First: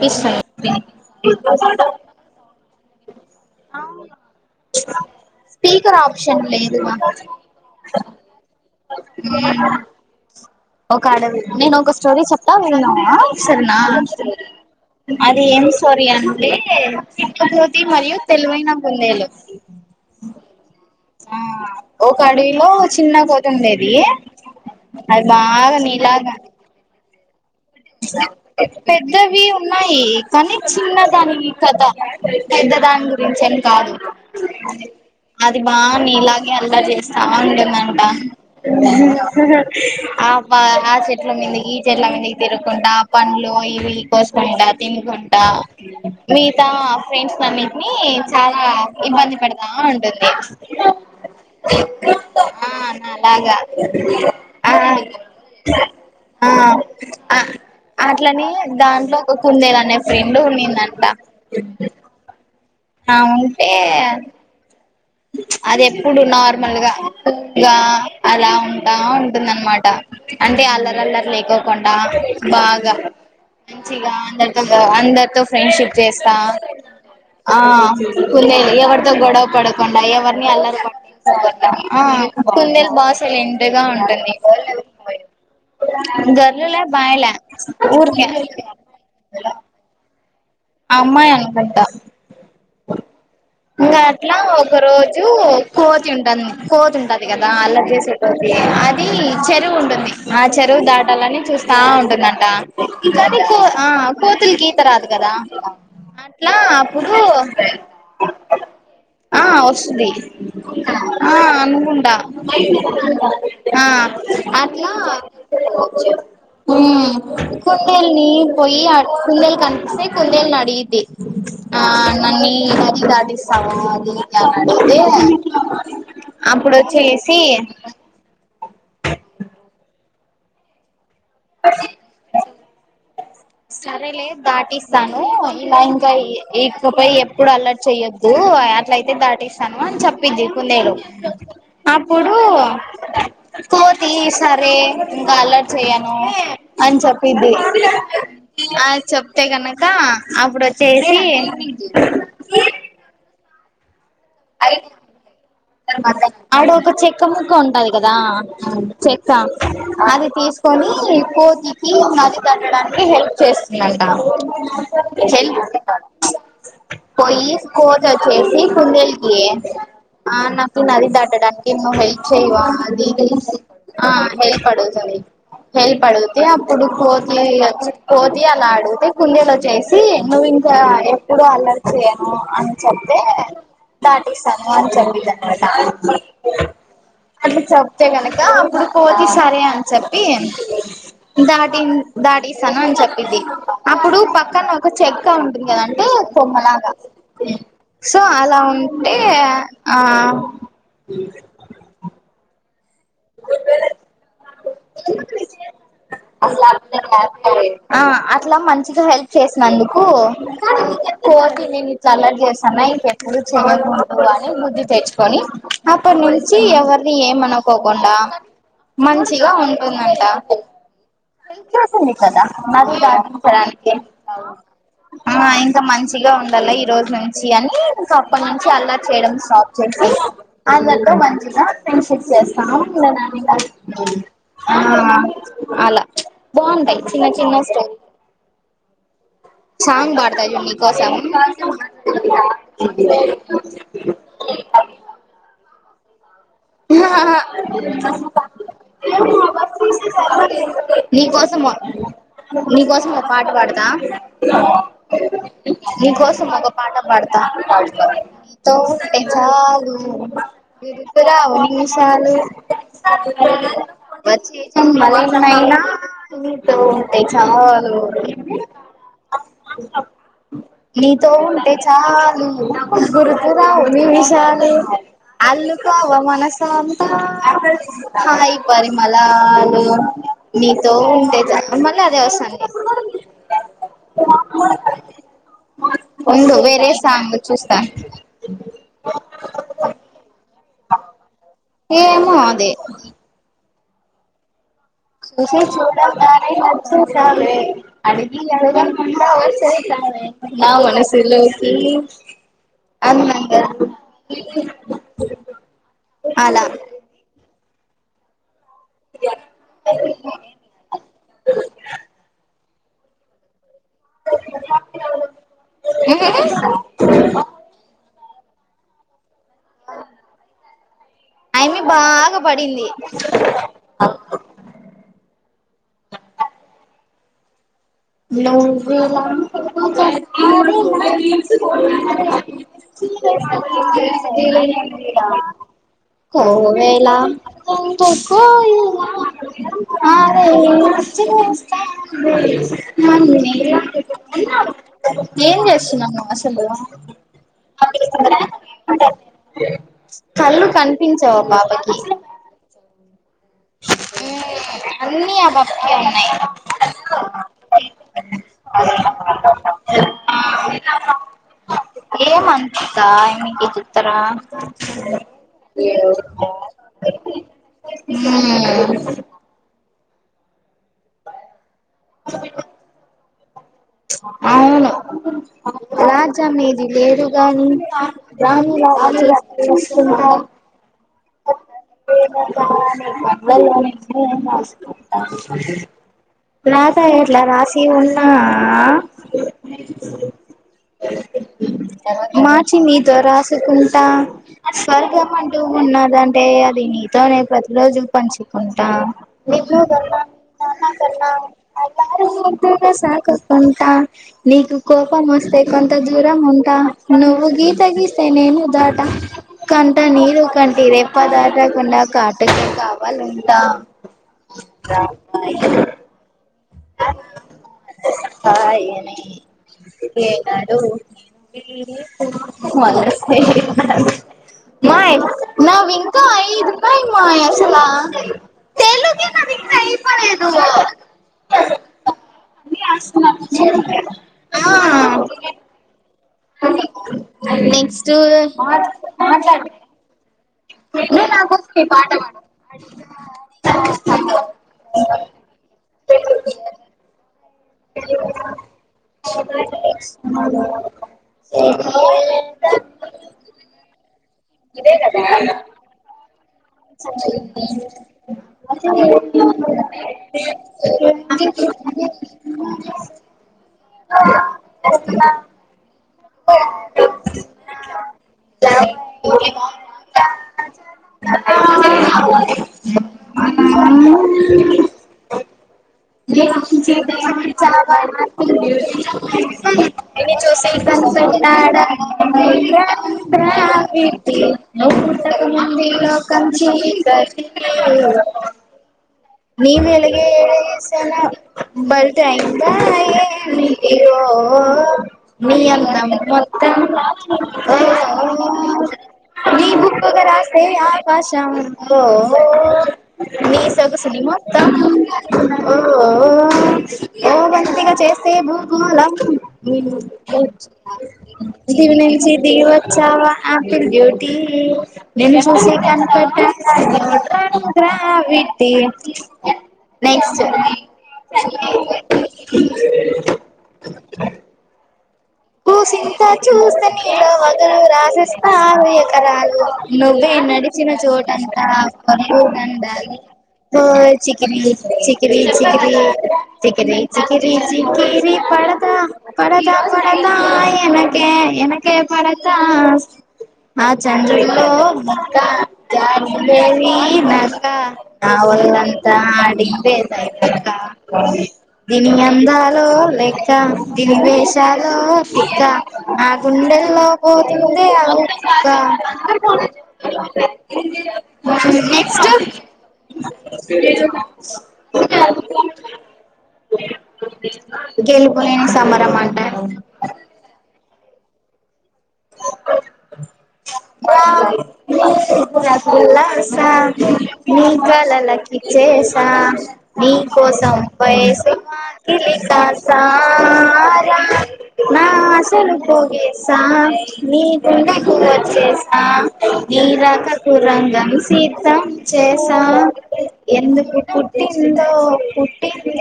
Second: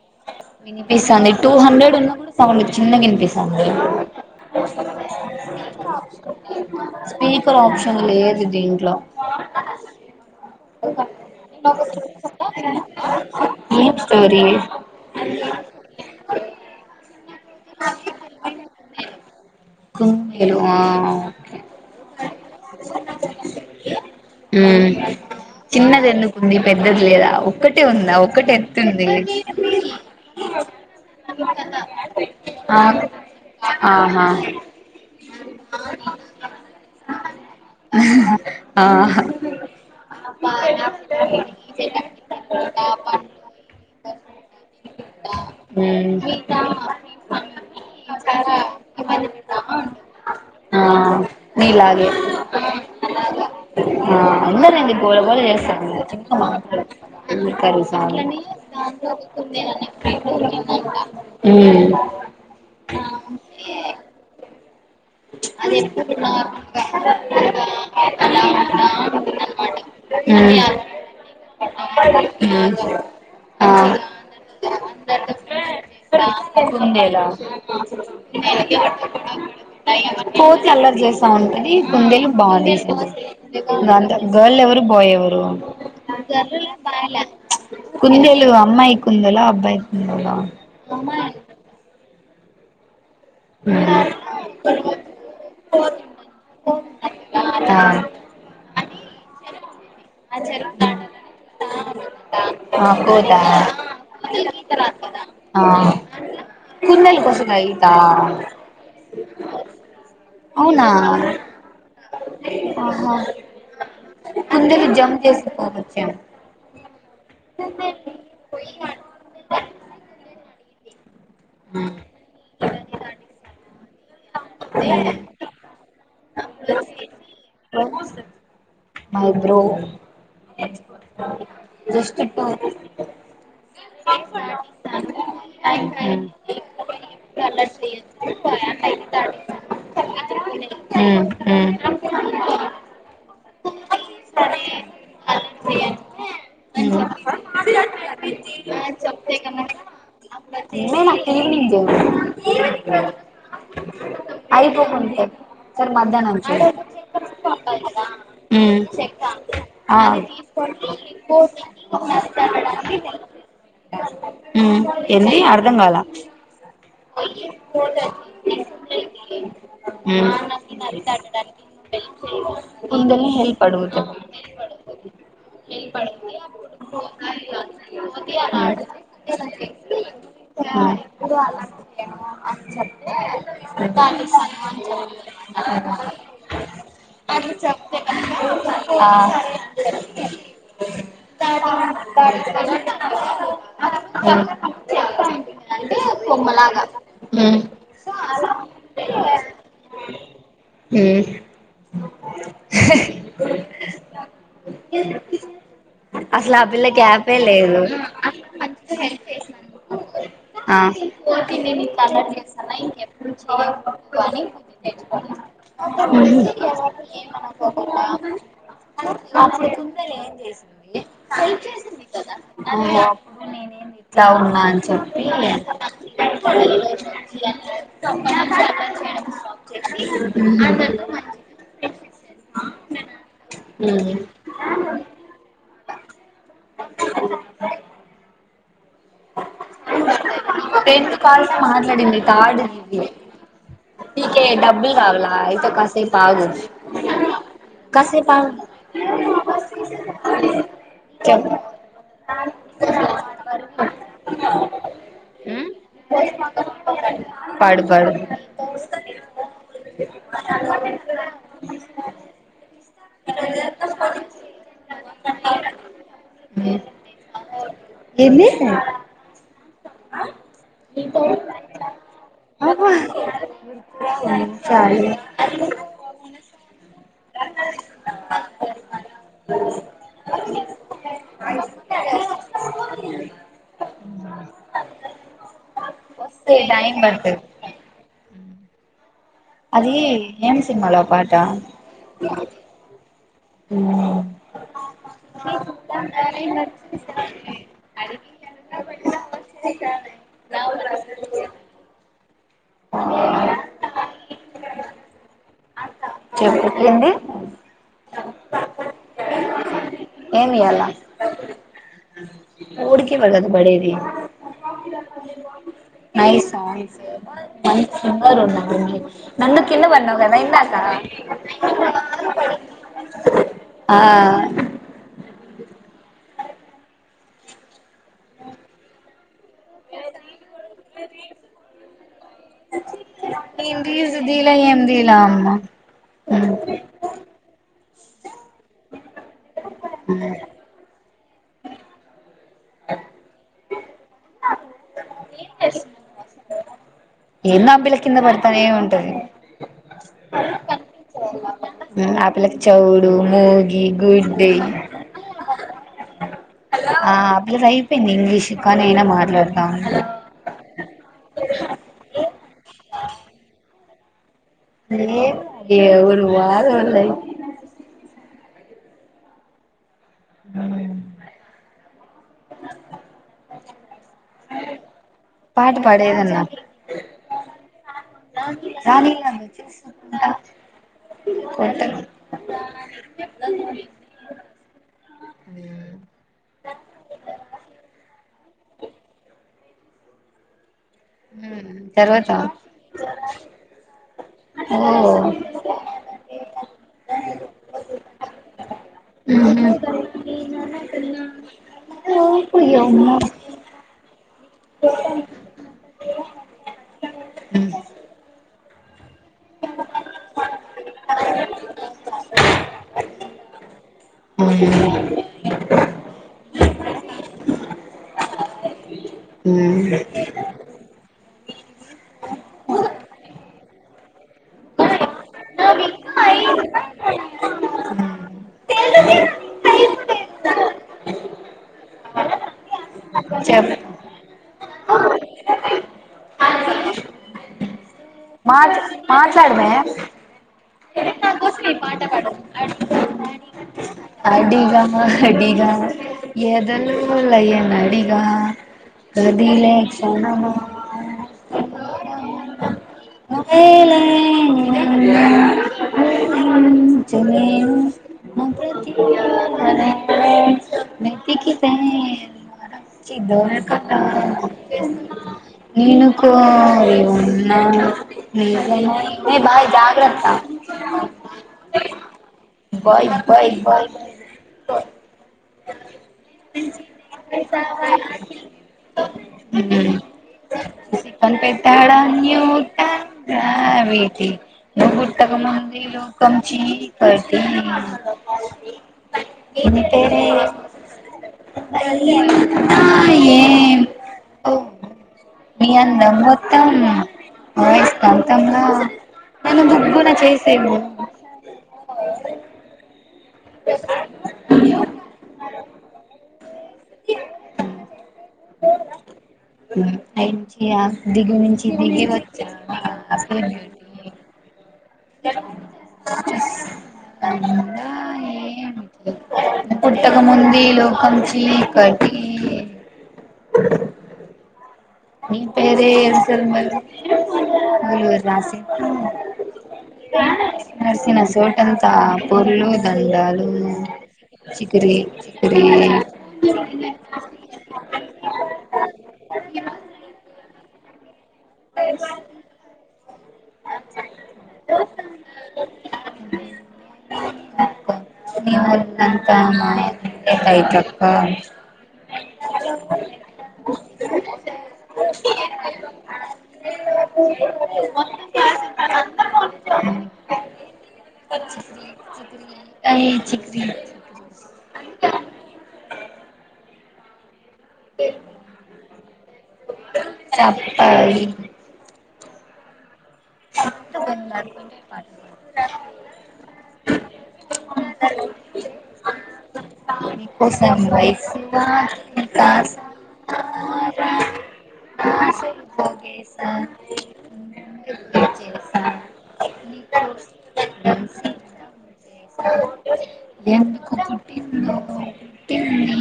వినిపిస్తుంది వినిపిస్తంది two hundred ఉన్నా కూడా సౌండ్ చిన్న గా వినిపిస్తాంది స్పీకర్ ఆప్షన్ లేదుగా స్పీకర్ ఆప్షన్ లేదు దీంట్లో మ్ ఒక ఆడవి నేను ఒక స్టోరీ చెప్తా విను నువ్వు ఆ సరేనా ఏం స్టోరీ అది ఎం సోరీ అంటే కోతి మరియు తెలివైన కుందేలు కుందేలు ఆ ఆ ఒక అడవిలో చిన్న కోతి ఉండేది ఉమ్ అది బాగా చిన్నది నీలాగా ఎందుకు మి పెద్దది లేదా ఒక్కటే ఉందా ఒక్కటి ఎత్తుంది పెద్దవి ఉన్నాయి కానీ చిన్నదాని కథ పెద్ద ఆ దాని గురించి అని కాదు ఆహా అ అది బా నీలాగే అల్లరి జేస్తా ఉంది ఆహా [unintelligible] ఆ పా ఆ చెట్ల మీదికి ఈ చెట్లా మీ తిరుకుంటా పండ్లు ఇవి కోసుకుంటా తినుకుంటా ఉమ్ మిగతా ఫ్రెండ్స్ కొన్నిట్నీ చాలా ఇబ్బంది పెడతా ఉంటుంది ఆ నీలాగే ఆ నాలాగా ఆ ఆ అందరు ఏంది గోళ గోళ చేస్ [inaudible] ఆ ఆ అట్లనే దాంట్లో ఒక కుందేలు అనే ఫ్రెండ్ ఉన్నిందంట [unintelligible] ఊ ఆ ఉంటే అది ఎప్పుడు నార్మల్గా గా అలా ఉంటా ఉంటుందనమాట ఉమ్ అంటే అల్లర్ అల్లర్ లేకోకుండా ఉమ్ బాగ ఆ మంచిగా అందరితో ము అందరితో ఫ్రెండ్షిప్ జేస్తా ఉంది ఉందేలా ఎవరితో గొడవ పడకుండా ఎవరిని కోతి అల్లరి జేస్తా పట్టించుకోకుండా ఉంటది కుందేలు ఆ బా జేస్త కుందేలు బా సైలెంట్ గా [unintelligible] ఉంటుంది గర్ల్ ఎవరు బాయ్ ఎవరు గర్లులా బాయ్లా ఊరికే కుందేలు అమ్మాయి కుందేలా అబ్బాయి కుందె అమ్మాయ్ అనుకుంటా ఇంగ అట్లా ఒక రోజూ కోతి ఉంటాంది కోతి ఉంట ది కదా అల్లరి ఆ చేసే కోతి దీ చెరువు ఉంటుంది ఆ చెరువు దాటాలని చూస్తా ఉంటుందన్ ఆ ఇంకా కోతా దిక్కూ ఆ కోతుల్కి ఈత రాదు గదా ఆ కుందేలు కొస్తదా ఈతా ఆ ఒస్తది అవునా ఆ అనుకుంటా ఆహా ఆ కుందేలు అట్లా [unintelligible] ఊమ్ కుందేల్నీ పొయ్యి అ కుందేల్ కన్ సే కుందేల్ నడిగిద్ది ఆ నన్నీ నది దాటిస్తవ అది అప్పుడొచ్చి మై బ్రో జస్ట్ ఇప్పు సరేలే దాటిస్తాను ఇలా ఇంకా ఇ ఇకపై ఎప్పుడు అల్లర్ చెయ్యొద్దూ అన్ అట్లయితే దాటిస్తాను అని చెప్పింది కుందేలు మ్మ్ అప్పుడూ మ్మ్ కోతీ సరే ఇంక అల్లర్ చేయను అని బ్యాలెన్స్ చెప్పిద్ది చేయంటే అని చెప్పింది. ఆ చెప్తే కనుక గనక అప్పుడు నేను ఒచ్చేసి అక్క ఈవినింగ్ చేయ అయిపో కుంటె ఆడ ఒక చెక్క ముక్క ఉంటది గదా మ్మ్ చెక్క ఆ అది తీసుకొని కోతికీ నది దాటడానికి హెల్ప్ చేస్తుందంట ఎందీ అర్ధం గాల పొయ్యి కోతి ఒచ్చేసి కుందేల్ ఆ నాకు ఈ నది దాటడానికి నువ్ హెల్ప్ చేయవ ముందల్నే హెల్ప్ అడుగుతా ఆ హెల్ప్ అడుగుతది హెల్ప్ అడుగుతే అప్పుడు కోతి ఒచ్చి కోతి అలా అడుగుతే కుందేలో ఒచ్చేసి నువ్ ఇంకా ఎప్పుడు అల్లరి చేయను అని చెప్తే దాటిస్సాను అని చెప్పిద్ది అనమాట అట్ల చెప్తే గనక ఇప్పుడు కోతి సరే అని చెప్పి దాటిన్ దాటిస్తాను అని చెప్పిది అప్పుడూ పక్కన ఒక చెక్క ఉంటున్ గాద అంటే ఏ కొమ్మలాగ సో అలా ఉన్ టే ఆ ఉమ్ అసలు ఆ పిల్ల గ్యాపే లేదు అ అట్ల మంచిగ హెల్ప్ చేసినందుకు కోతీ నేను ఇట్లా అల్లరి చేస్తూనా ఇంకెప్పుడు గాని బుద్ది తెచ్చుకొని అప్పటి నుంచి ఎవరిని ఏమన కుండా మంచిగా కుందన్ ఉంటుందంట పిలి చేసింది కదా [inaudible] ఇట్లా ఉన్నా అని చెప్పి ఆ ఇంకా మంచిగా ఉండాల ఈ రోజు నుంచి అని ఇంకా అప్పటి నుంచి అల్లరి చేయడం స్టాప్ చేసి అందర్తో మంచిగా ఫ్రెంషిప్ చేస్తా ఉమ్ [inaudible] ఆ అలా బాగుంటాయి చిన్న చిన్న స్టే చాంగ్ బడయివి టెన్ మాట్లాడింది ఆర్డవివి పీకే డబ్బులు కావాలా అయితే క ఏ పాగు నీ చెప్పు కోసము నీకోసం ఒక పాట పాడతా ఉమ్ నీకోసం ఒక పాట పాడతా అ పాడు నీ తో ఉంటే చాలు బ్యూ గుర్తు రావు నిమిశాలు వచ్చే జన్మలెనైనా నీ తో ఉంటే చాలు ఎంది నీ తో ఉంటే చాలు అబ్బా గుర్తు రావు నిమిశాలు నిమిషాలు అల్లు కొవ మనసంత్త హాయి పరిమలాలు నీ తో ఉంటే మల అదే వస్తంది ఉండు వస్తాయి వేరే టైం సాంగ్ పడుతది చూస్తా సినిమలో పాట ఏమో అదే చూసి చూడంగానే నచ్చేసావే అడిగి అడగకుండా వచ్చేసావే నా మనసులోకి అందంగా దూకి చెప్ ఏంది ఏం ఇయాల ఊడికె వళ్దు మడేది నైస్ సాంగ్స్ మంచి కంగారు ఉ నందు కిందా పాన్నావ్ కదా ఇందాక ఆయమ్మి బాగా పడింది ఆ నువ్వు [inaudible] [inaudible] నేను రీల్స్ తీయలే ఏం తీయలే అమ్మ కొవేలా [unintelligible] అరే చేస్తాలే ఏం చేస్తున్నావు అసలు ఏందో ఆ పిల్ల కింద పడతానే ఉంటది [inaudible] కళ్ళు కనిపించవా అ పాపకి ముగి గుడ్డి అన్ని ఆ పాపకే ఉన్నాయి ఆ పిల్లకి అయిపోయింది ఇంగ్లీష్ కానీ అయినా మాట్లాడుతా ఉంది ఏం అంతా ఇగ చెప్తారా ఏ ఎవరు వాల వాలాది మ్ ఆ అవును పాట పాడేదన్నా రాజ్యం ఏది లేదు గాని రాణి లాగా చేసు చేసుకుంటా రానీలా కొత్త ప్రేమ కానిది ఎవలు [unintelligible] రాత ఏట్లా రాసి ఉన్నా తర్వాత మార్చి నీతో రాసుకుంటా ఓ స్వర్గమంటూ ఉన్నదంటే అది నీతోనే ప్రతి రోజు పంచుకుంటా నిన్ను గన్నా మీ నాన్న కన్నా అల్లారు ముద్దుగా ఓయమ్మో సాకకుంటా నీకు కోపం వస్తే కొంత దూరం ఉంటా నువ్వు గీత గీస్తే నేను దాటా కంట నీరు కంటే రెప్ప దాటకుండా కాటుకే కావాల అంటా రాంబాయి మన సాయనే ఏనాడు ఏ మనసే మనసే మయ నావి ఇంకా ఐదుపాయి మాయా తెలుగే నాది ఇంకా అయిపోలేదు అ చెప్ ఆ నేక్స్ట్ మాట్ మాట్లాడు మాట్లాడమే నువ్వు నా బుక్స్ కి పాట పాడు అడిగా అడిగా యెద లో లయ ను అడిగా ఆడిగా కదిలే క్షణమా ఏ [unintelligible] నువ్వే లేని ఇదే కదా [unintelligible] నేనూ కోరి ఉన్న ఎదలో.. ఏ భాయ జాగ్రత బాయ్ బాయ్ బాయ్ [unintelligible] నిన్నే చూసే కనిపెట్టాడా న్యూటన్ గ్రావిటీ నువ్వు పుట్టక ముందే లోకం కంచే చీకటి [unintelligible] నీ వెలుగే ఎసాన ఏ బరిత అయిందో వో వో మీ అంత మొత్తం వో వాయిస్ వో కాంతంలా నన్ను నీ బుక్ దుగ్గున ఒక రాస్తే చేసేవు ఆకాశం ఓ.. ఓ పెసరాట్ శ్రీ మొత్తం ఓ ఓ ఓ ఓవంతగా చేస్తే భూగోలం పైనుంచి ఆ దిగు నుంచి దివి దిగి నుంచి దిగి వచ్చాను వచ్చావ అసలు ఆపిల్ బ్యూటీ నిను చూసి కనిపెట్టాడా న్యూటన్ గ్రావిటీ పుట్టకముందు ఈ నెక్స్ట్ లోకం చీకటి నీ పేరే కూసింతా ఎరుసల్మలు చూస్తే నీలో వగలు ఊరు రాసి రాసేస్తావే ఎకరాలు నువే నడిచిన నడిసిన చోటంతా కొరివి పొర్లు దండాలే దండాలు ఓ చికిరి చికిరి చికిరి చికిరి చికిరి చికిరి పడత పడత పడతా ఎనకే ఎనకే పడతా ఆ చంద్రులో ముక్క జారిందే దీనక్క నా ఒళ్ళంతా నీవల్లంతా ఆడిందే మాయే తైతక్కా కైతక్క దీనందాలో లెక్క దీని వేేశాలో తిక్క నా గుండెల్లో పోతుందే ఉక్కా ఆ నిన్నే చికిరి [unintelligible] గెలుపులేని సమర మంటనే హయి [inaudible] రా నా కొట్లాడుకుంటే పాటలు నిదుర కుల్లాసా నీ కలలకిచే ఏసా నీ పాడు కోసం నీకోసం వయసు వాకి వాకిలి కాసా రా నా ఆశలు పోగేస పోగేసా నీ గుండెకు వచ్చేస నీ నీకోసం రాకకు రంగం సిద్థం మనసుని చేస చేసా ఎందుకు పుట్టిందో పుట్టింది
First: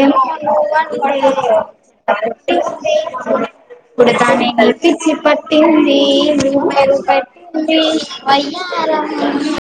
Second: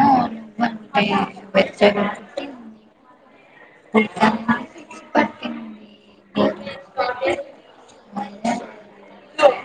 ఏమో నువ్వంటే ముచ్చట పుట్టింది పుడతానే నీ పిచ్చి పట్టింది నీ పేరు పట్టింది పెట్టింది వయ్యారం